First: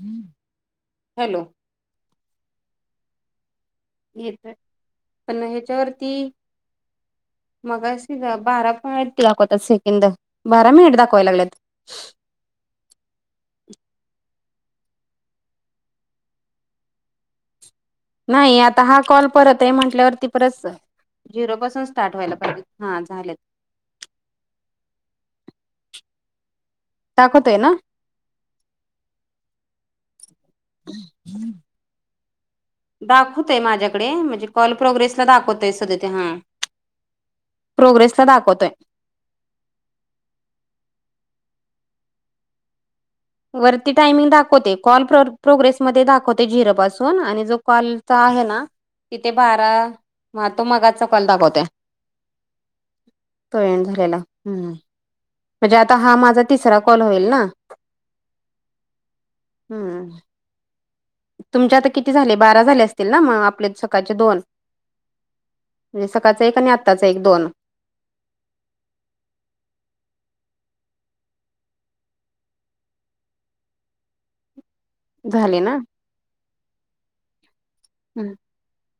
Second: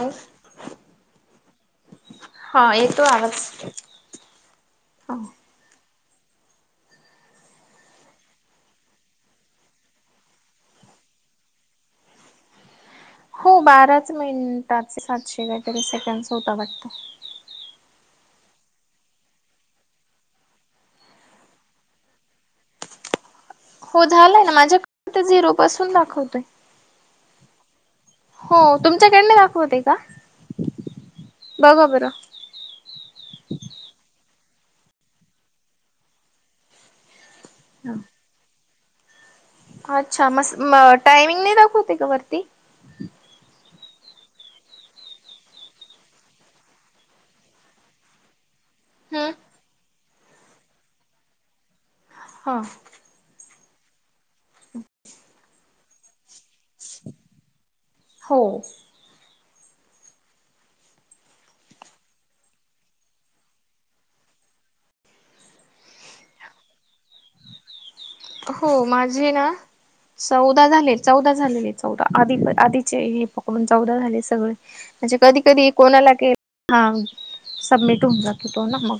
हम्म. Hello, hello हा येतो आवाज? येत पण ह्याच्यावरती मग बारा पण आहेत ते दाखवतात सेकंद. बर मेड द कोयलाेत. हो बाराच मिनटाचे सातशे काहीतरी सेकंड होतं वाटत. नाही आता हा कॉल परत आहे म्हटल्यावरती परस झिरो पासून स्टार्ट व्हायला पाहिजे हा झाले. हो झालाय ना माझ्याकडे झिरो पासून दाखवतय. टाकतोय ना. हो तुमच्याकडे नाय दाखवत आहे का? बघा बरं. दाखवतय माझ्याकडे म्हणजे कॉल प्रोग्रेसला दाखवतय सध ते हां. प्रोग्रेसला दाखवतोय. अच्छा मस् टायमिंग नाही दाखवते का वरती वरती टायमिंग दाखवते कॉल प्रोग्रेसमध्येध्ये दाखवते झिरो पासून आणि जो कॉलचा आहे ना. हम्म तिथे बारा म तो मगाज चकल दाखवत. हां. तळीण झालेला, हम्. म्हणजे आता हा माझा तिसरा कॉल होईल ना, हो. हम्म. तुमचे आता किती झाले बारा झाले असतील ना मग आपले सकाळचे दोन म्हणजे सकाळचा एक आणि आत्ताचा एक दोन. हो माझी ना. चौदा झाले चौदा झालेले चौदा आधी आधीचे हे पकडून चौदा झाले सगळे. म्हणजे कधी, झाले कधी ना कोणाला के, हा सबमिट होऊन हम्म. जात तो ना मग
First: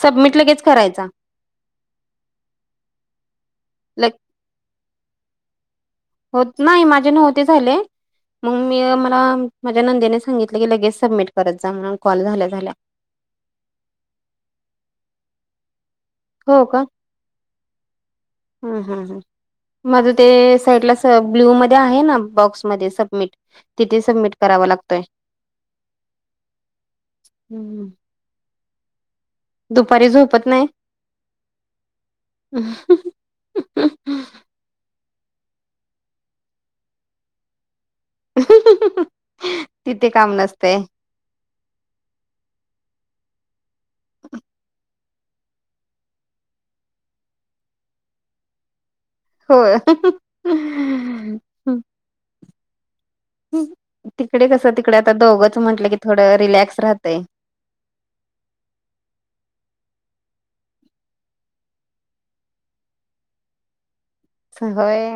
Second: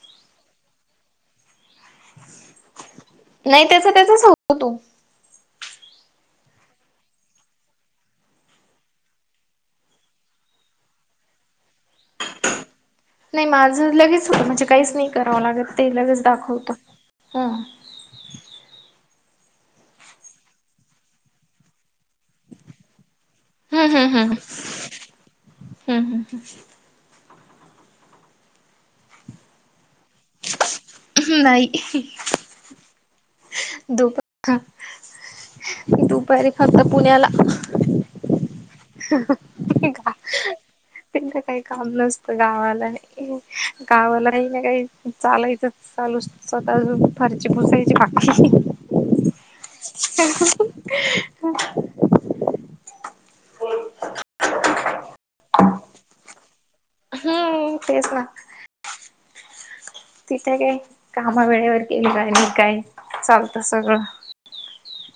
सबमिट लगेच करायचा. नाही त्याच ल त्याचच हो तू हो नाही माझे नव्हते झाले. मग मी मला माझ्या नंदीने सांगितलं की लगेज सबमिट करत जा म्हणून कॉल झाल्या झाल्या. नाही माझं लगेच हो म्हणजे काहीच नाही करावं लागत ते लगेच हो दाखवत. का माझं ते साईडला स ब्ल्यूमध्येध्ये आहे ना. बॉक्स म सबमिट हम्म तिथे हम्म हम्म सबमिट करावा लागतोय. हम्म हम्म. दुपारी झोपत नाही. नाही. हंम. दुप दुपारी फक्त पुण्याला तिथे का? काम नसतय त्यांच काही काम नसतं गावाला गावालाही ना काही. चालायचंच चालू स्वतः फरची पुसायची बाकीकी. हो. तिकडे कसं तिकडे आता दोघंच म्हटलं की थोडं रिलॅक्स राहतंय. हम तेच ना. तिथे काही कामा वेळेवर केली काय मी काय चालत सगळं. व्हय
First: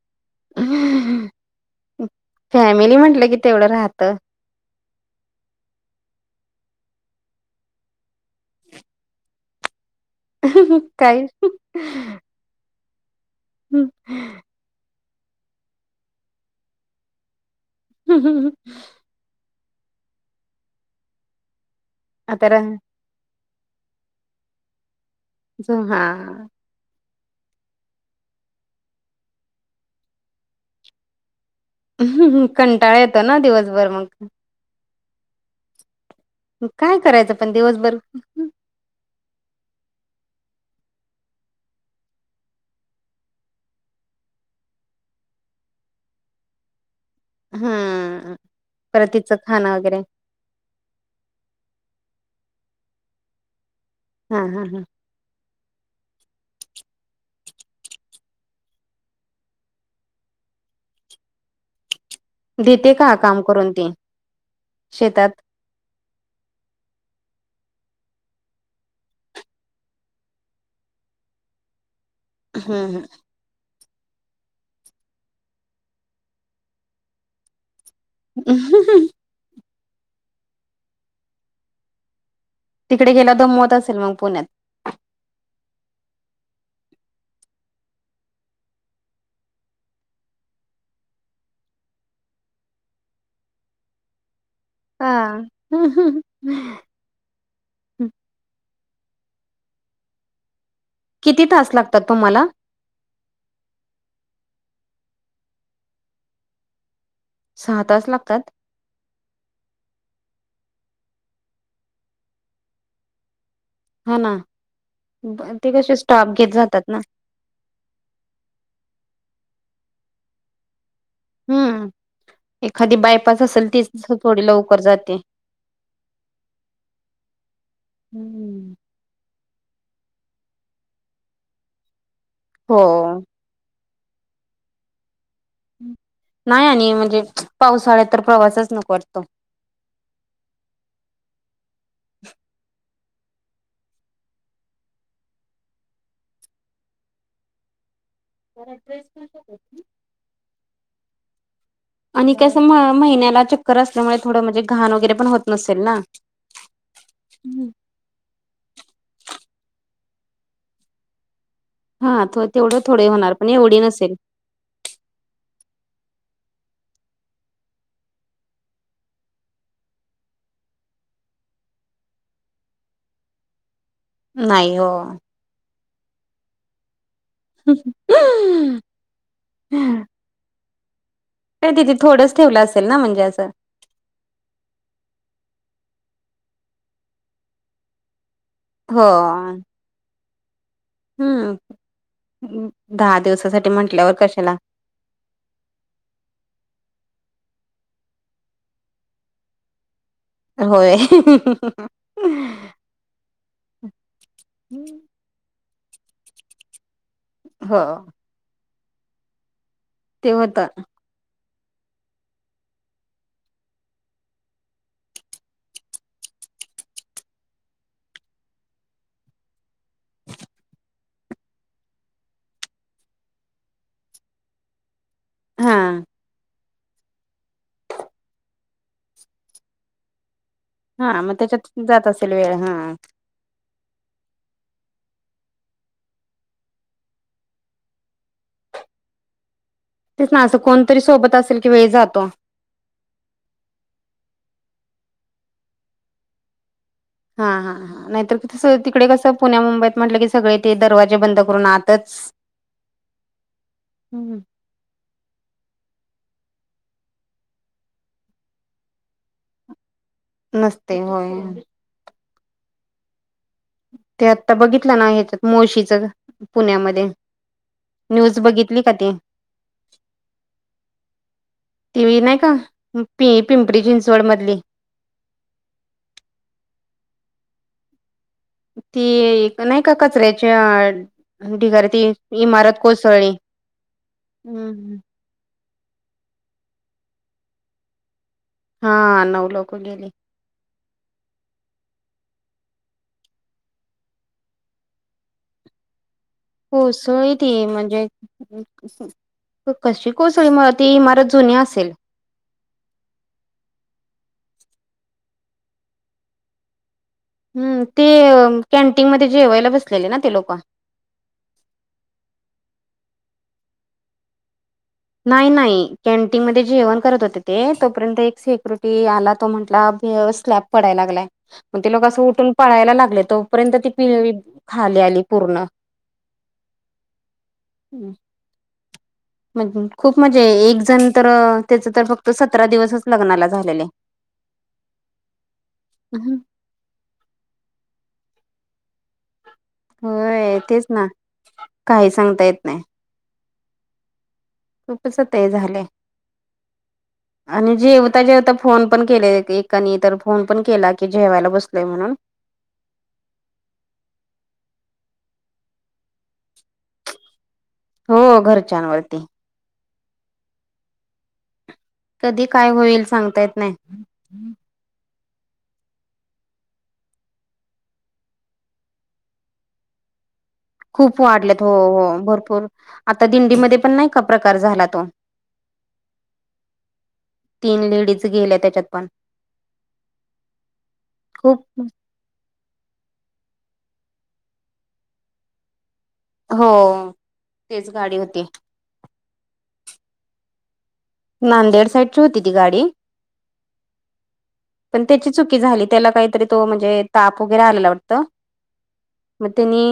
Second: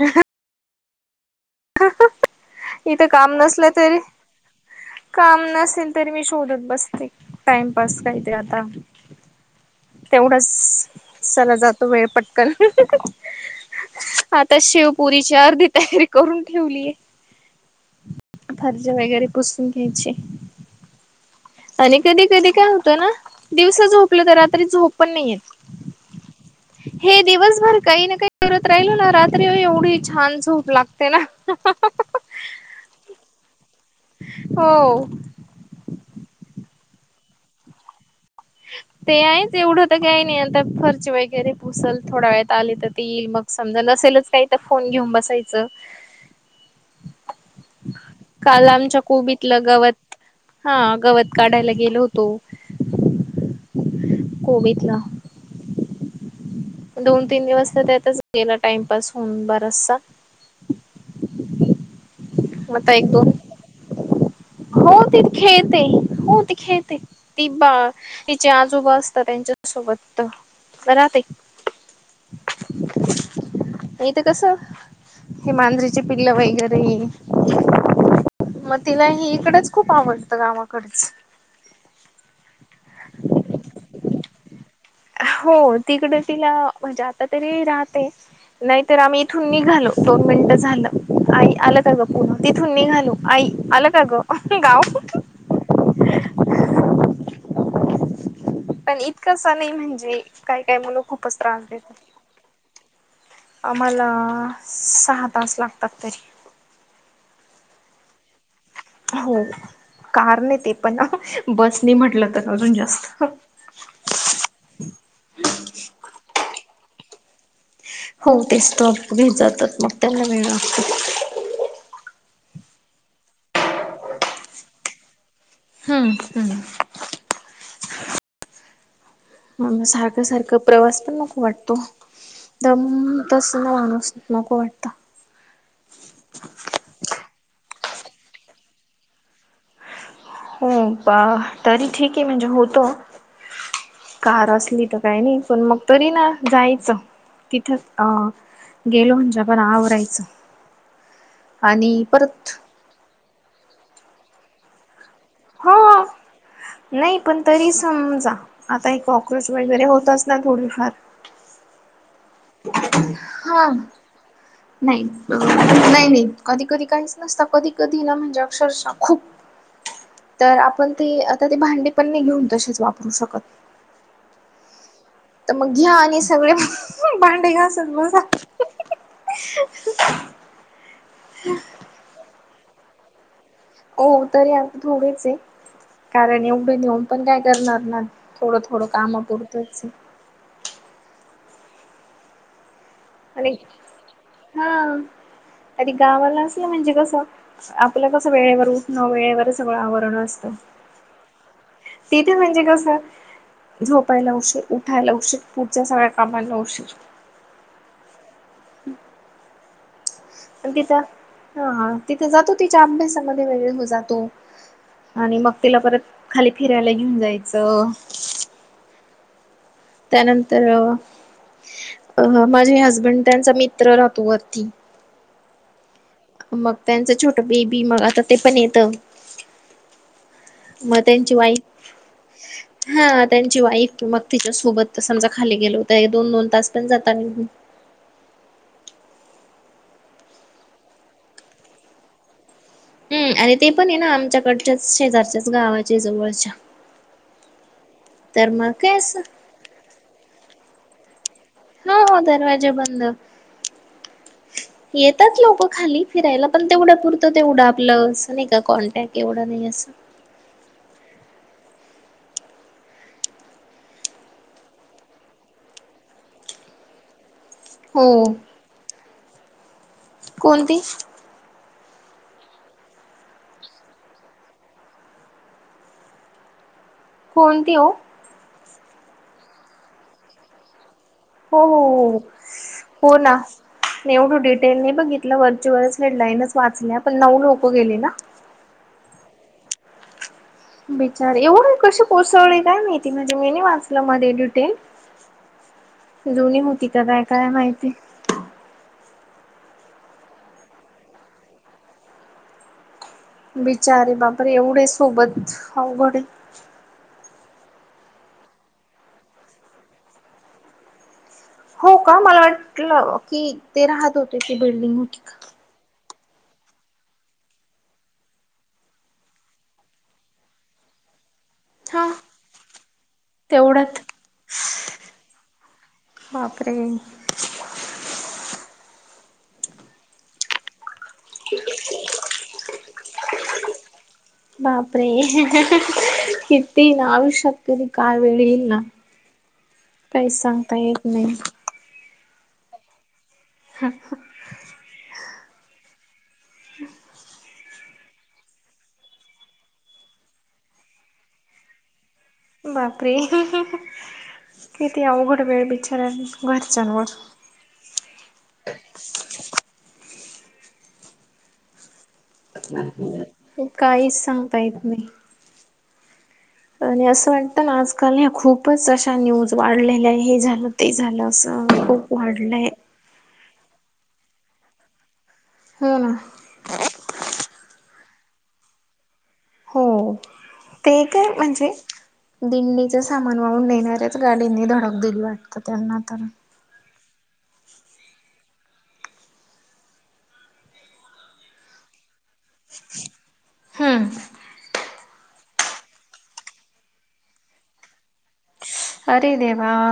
ह हं फॅमिली इथं म्हंटलं काम कि तेवढं नसलं तरी राहतं. काम नसेल तरी मी शोधत बसते टाइमपास काही ते आता [inaudible] तेवढाच, काय चला जातो वेळ पट आता शिवपुरीची अर्धी तयारी करून ठेवलीय. हम् हम ह. ्या व घरी प पुोसून घ्यायचे. आणि कधी आता कधी रा काय होतं ना दिवस झोपलं तर रात्री झोप पण नाहीयेत. ज हा. हे दिवसभर काही ना काही करत राहिलो ना रात्री एवढी छान झूप लागते ना. हंम, हं, कंटाळा येतो ना दिवसभर, मग हो. काय करायचं पण दिवसभर ते आहेच एवढं तर काय नाही, आता फर्च वगैरे पुसल, थोडा वेळेत आले तर ते येईल मग समजा नसेलच काही तर फोन घेऊन बसायचं. [unintelligible] हम्म काल आमच्या पर तिचं कोबीतलं खाणं वगैरे. गवत हा गवत काढायला गेलो होतो. हा हा हा कोविितला. दोन तीन दिवस तर त्यातच गेला टाइमपास होऊन बराचसा. मत् देते का एको. काम करून ते हो त खेळते. हो ती खेळते ती बा तिचे आजोबा असतात त्यांच्यासोबत करा ते हंम, हं येतं कस हे मांजरीची पिल्ल वैगैरे मग हम्म तिलाही इकडंच खूप आवडतं गावाकडचं तिकडे गेला दो मत असेल मग पुण्यात. हो तिकडं तिला म्हणजे आता तरी राहते. नाहीत तर आम्ही इथून निघालो दोन मिनिटं झालं आई आलं का ग पुन्हा तिथून निघालो. अय अला का गं,, गाव. हा पण इतकंसा नाही म्हणजे काय काय मुलं. खूपच किती त्रास तास देतात. लागतात तुम्हाला. आम्हाला सहा तास लागतात तरी. सहा तास लागतात. हो कार नाही ते पण बस नाही म्हटलं तर अजून जास्त. हा ना ते कशी स्टॉप घेत जातात ना. हो ते स्टप भे जातात मग त्यांना वेळ लागत. हम्म,, एखादी बायपास असेल तीच थोडी लवकर जाते. हम्म हम् हम्मम हा म सारखं, सारख प्रवास पण नको वाटतो, हो दंमं तस मं नुसतीच नको वाटत नाय आणि म्हणजे पाऊसाळ्यात तर प्रवासच नको वाटतो. हो बा तरी ठीक ये म्हणजे होतो. कार असली तर काय नाही पण म तरी ना जायचं तिथं अ गेलो म्हणजे आपण आवरायचं. आणि कसं म महिन्याला चक्कर असल्यामुळे थोडं म्हणजे घाण वगैरे पण होट हा नाई पण तरीच समजा आता हे कॉक्रोच वगैरे होतच ना थोडीफार हा थ तेवढं थोडे होणार पण हां एवढी नसेल नाही नाही नाही कधी कधी काहीच नसत कधी कधी ना म्हणजे अक्षरश खूप [inaudible] तर आपण ती आता ती भांडी पण नय घेऊन तशीच वापरू शकत. नाई ओ त मग घ्या आणि सगळे मं भांडी घासत बसा [unintelligible] ते तिथे थोडंच ठेवलं असेल ना म्हणजे असं हो तरी आता थोडेच ये कारण एवढं नेऊन पण काय करणार ना थोडं थोडं हो कामं पुरतच ये. हम्म दहा आणि दिवसासाठी म्हटल्यावर कशाला? आदी गावाला असलं म्हणजे कसं आपलं कसं वेळेवर उठणं वेळेवर सगळं आवरण अस होय. तिथे म्हणजे कसं झोपायला उशीर उठायला उशीर पुढच्या सगळ्या कामाला उशीर हो. ते होत अनं तिथं हा तिथं जातो तिच्या अभ्यासामध्ये वेगळ हो जातो. आणि मग तिला परत खाली फिरायला घेऊन जायचं. त्यानंतर अ अ माझे हसबंड त्यांचा मित्र राहतो वरती हां मग त्यांचं छोट बेबी मग आता ते पण येत. हा म त्याच्यात वाईफ जात असेल वेळ हा त्यांची वाईफ मग तिच्या सोबत समजा खाली गेलो त एक दोन दोन तास पण जाता निघून. तेच ना, असं कोणतरी सोबत असेल की वेळ जातो. हूं आणि ते पण ये ना आमच्याकडच्याच शेजारच्याच गावाचे जवळच्या हा हा हा नायतर ते तर कस मग काय तिकडे असं कसं पुण्या मुंबईत म्हटलं की सगळे ते दरवाजे बंद करून हो आतच हो दरवाजे बंद हम्म, येतात लोक खाली फिरायला,, पण तेवढ्या पुरतं तेवढं, आपलं असं नाय का कॉन्टॅक्ट एवढं नाय असं नसतय होय. ते आत्ता बघितलं ना हयाच्यात मोळशीच पुण्यामध्ये हो न्यूज बघितली का ती कोणती? ती नाय का पि पिंपरी चिंचवड मधली कोणते ओ? ती एक नाय का कचऱ्याच्या हो ढिगारी ती हो हो इमारत हो कोसळी हूं हूं कुठल्या वरचवरच हेडलाईनच वाचल्या पण नऊ लोक गेली ना. हा नऊ लोक गेली. बिचार एवढ कशी पसळले काय माहिती म्हणे मी वाचलं मध्ये डिटेल. जुनी होती हो का काय सोय काय त माहिती म्हणजे कशी कोसळी म ती इमारत जुनी असेल. बिचार बापर एवढे सोबत अवघडे. हम् ते कॅन्टीन मध्ये जे अवलेब असलेले ना ते लोक हो का मला वाटलं की ते राहत होते तेी बिल्डिंग का नाही नाही. कॅन्टीन मध्ये जेवण करत होते ते तोपर्यंत एक सेिक्युरिटी आला तो म्हटला स्लॅब. पडाय लागलाय. मग ते लोक हा. असं उठून पळायला लागले तोपर्यंत ती तेवढ्यात पिळी खाली आली पूर्ण बाप रे! हम्म. खूप म्हणजे एक जण तर त्याच तर फक्त सतरा दिवसच लग्नाला झालेले. हम्म. अपे ते ना आयुष्यात करी काय वेळ येईल ना काहीच होय सांगता तेच येत ना नाही. काही सांगता येत नाही. खूपच ते झालंय आणि जे ता ज आता फोन पण केले एकानी तर फोन पण केला की जेवायला बसलोय म्हणून बापरे किती अवघड वेळ बिचार घरच्यानवर हो घरच्यांवरती कधी काय होईल सांगता येत नाही. काहीच सांगता येत नाही. आणि असं वाटतं ना आजकाल ह्या खूपच अशा न्यूज वाढलेल्या हे झालं. ते खूप झालं वाढल्यात असं हो हो खूप भरपूर वाढलंय आता दिंडीमध्ये पण नाही का प्रकार झाला तो हा ना. तीन लेडीज गेल्या त्याच्यात पण हो,, ते काय खूप म्हणजे? दिंडीच सामान वाहून नेणाऱ्याच गाडींनी धडक दिली वाटत त्यांना तर हो तेच गाडी होती. नांदेड साईडची होती ती गाडी हम्म पण त्याची चुकी झाली त्याला काहीतरी तो म्हणजे ताप वगैरे आलेला वाटत. अरे मग देवा त्यानी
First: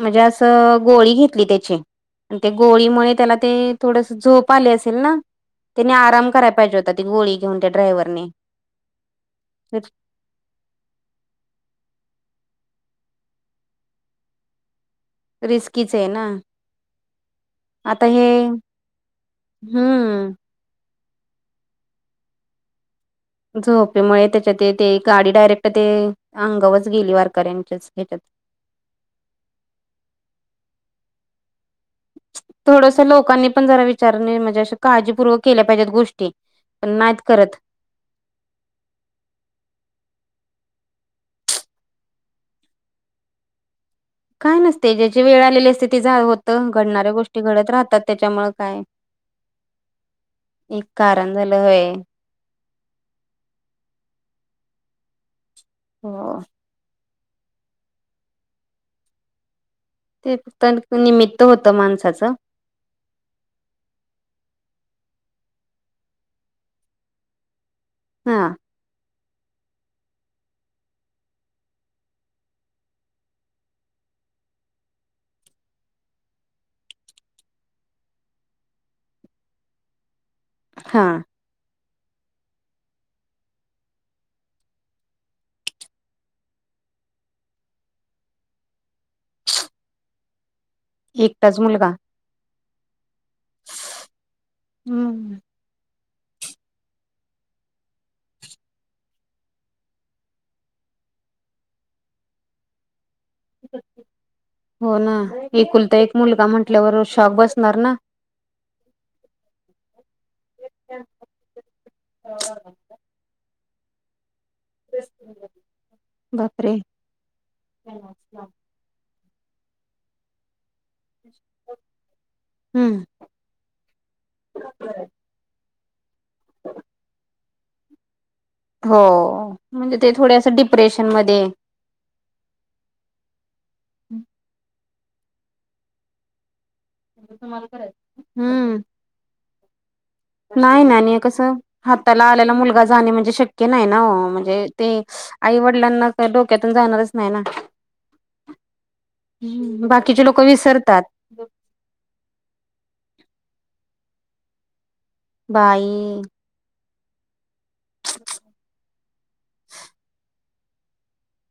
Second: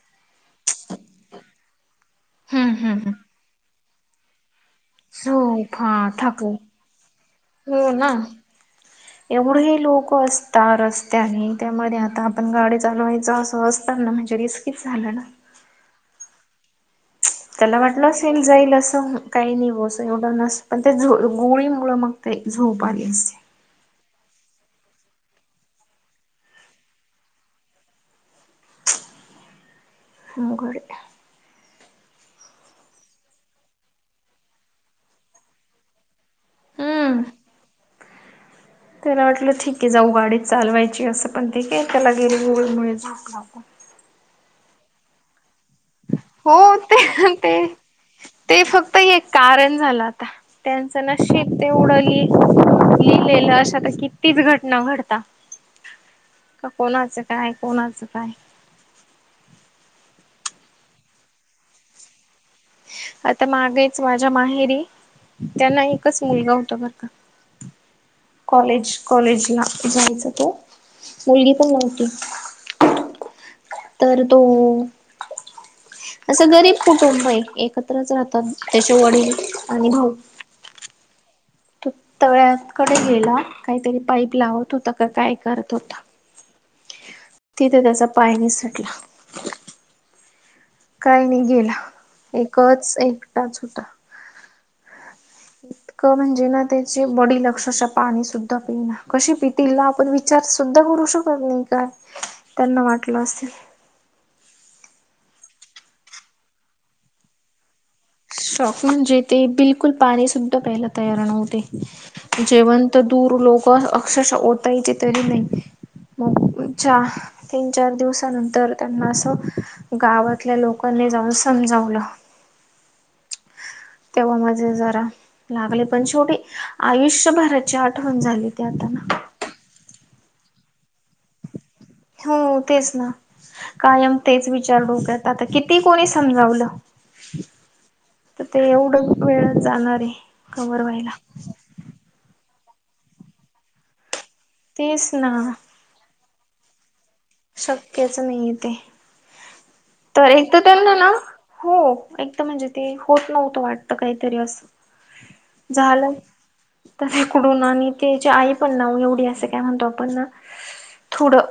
म्हणजे असं गोळी घेतली त्याची आणि ते हम्म हम्म हम्म. गोळीमुळे त्याला ते थोडस झोप आले असेल ना. झोप हा त्याने आराम ठाकू करायला पाहिजे होता ती गोळी घेऊन त्या हो ना ड्रायव्हरने एवढे हे लोक असत. त रस्त्या आणि त्यामध्ये आता आपण गाडी चालवायचं असं असताना म्हणजे रिस्कीच झालं ना. रिस्कीच आहे ना. त्याला वाटलं आता हे असेल जाईल असं काही नाही बस हम्म एवढं नस. पण ते झो गोळीमुळं मग ते झोपाली असते. झोपेमुळे त्याच्यात ते गाडी डायरेक्ट ते अंगावच गेली वारकऱ्यांच्याच ह्याच्यात. मुंगर थोडस लोकांनी पण जरा विचारणे म्हणजे काळजीपूर्वक केल्या पाहिजेत गोष्टी पण नाहीत हम्म करत. त्याला वाटलं ठीक आहे जाऊ गाडीत चालवायची असं पण ठीक आहे त्याला गेले गळमुळे आप आपण काय नसते ज्याची वेळ आलेली असते. ते झा हो होतं घडणाऱ्या ते गोष्टी ते घडत राहतात त्याच्यामुळे ते काय फक्त एक कारण झालं आता एक त्यांचं कारण नशीब झालं ते होय उडली लिहिलेलं अश आता किती घटना घडतात. हो. का कोणाचं काय कोणाचं काय? तेस्त निमित्त होत माणसाचं. आता मागेच माझ्या माहेरी त्यांना एकच मुलगा होता बर का? हा, कॉलेज कॉलेज ला जायचा त मुलगी पण नव्हती. तर तोऽ. असं गरीब कुटुंब आहे एकत्रच राहतात त्याचे वडील आणि भाऊ. हा. तो तळ्याकडे गेला,, काहीतरी पाईप लावत होता का काय करत होता. तिथे त्याचा पायने सुटला. काही नाही एकटाच गेला मुलगा एकच एकटाच होता. हम्म, इतकं म्हणजे ना त्याचे बॉडी लक्षशा पाणी सुद्धा पिना कसे पितील ना आपण. विचार सुद्धा करू शकत नाही काय त्यांना वाटलं अस. हो ना एकुलता एक मुलगा म्हटल्यावर शॉक बसणार ना. शॉक म्हणजे ते बिलकुल पाणी सुद्धा पहियला तयार नव्हते जेवण. दूर लोक अक्षरश. तरी नाही मग बापरे च तीन चार हम्म दिवसानंतर. त्यांना असं गावातल्या लोकांनी जाऊन समजावलं. हम्म तेव्हा मज जरा लागले पण शेवटी आयुष्य भारत. आठवण झाली. ते आता ना हो,, म्हणजे ते थोडे असं डिप्रेशन मध्येऽ हो तेच ना कायम तेच विचार डोक्यात आता किती कोणी समजावलं. तर ते हम्म एवढं वेळ जाणार आहे. कव्हर नाही नाही व्हायला नाही कसं हाताला आलेला मुलगा जाणे म्हणजे शक्य नाही ना म्हणजे. ते तेच ना आईवडिलांना डोक्यातून जाणारच. नाही ना शक्यच नाही आहे तेे,, हम्म, बाकीचे तर लोक एक तर त्यांना विसरतात. नाऽ हो एकद म्हणजे ते होत नव्हतं वाटत काहीतरी असं झाला. बाई तच्याकडून आणि त्याची आई पण ना एवढी असं काय म्हणतो आपण थोडं.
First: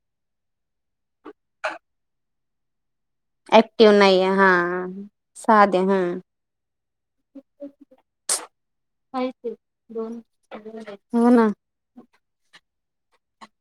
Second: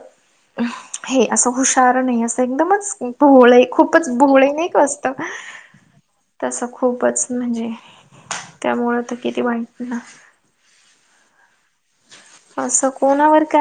हे असं हुशार नाही असं एकदमच. भोळ ऍक्टिव्ह खूपच नाहीये भोळ हा नाही वात साधे हा. तसं खूपच म्हणजे त्यामुळं तर किती वाईट ना. हो ना. असं कोणावर का.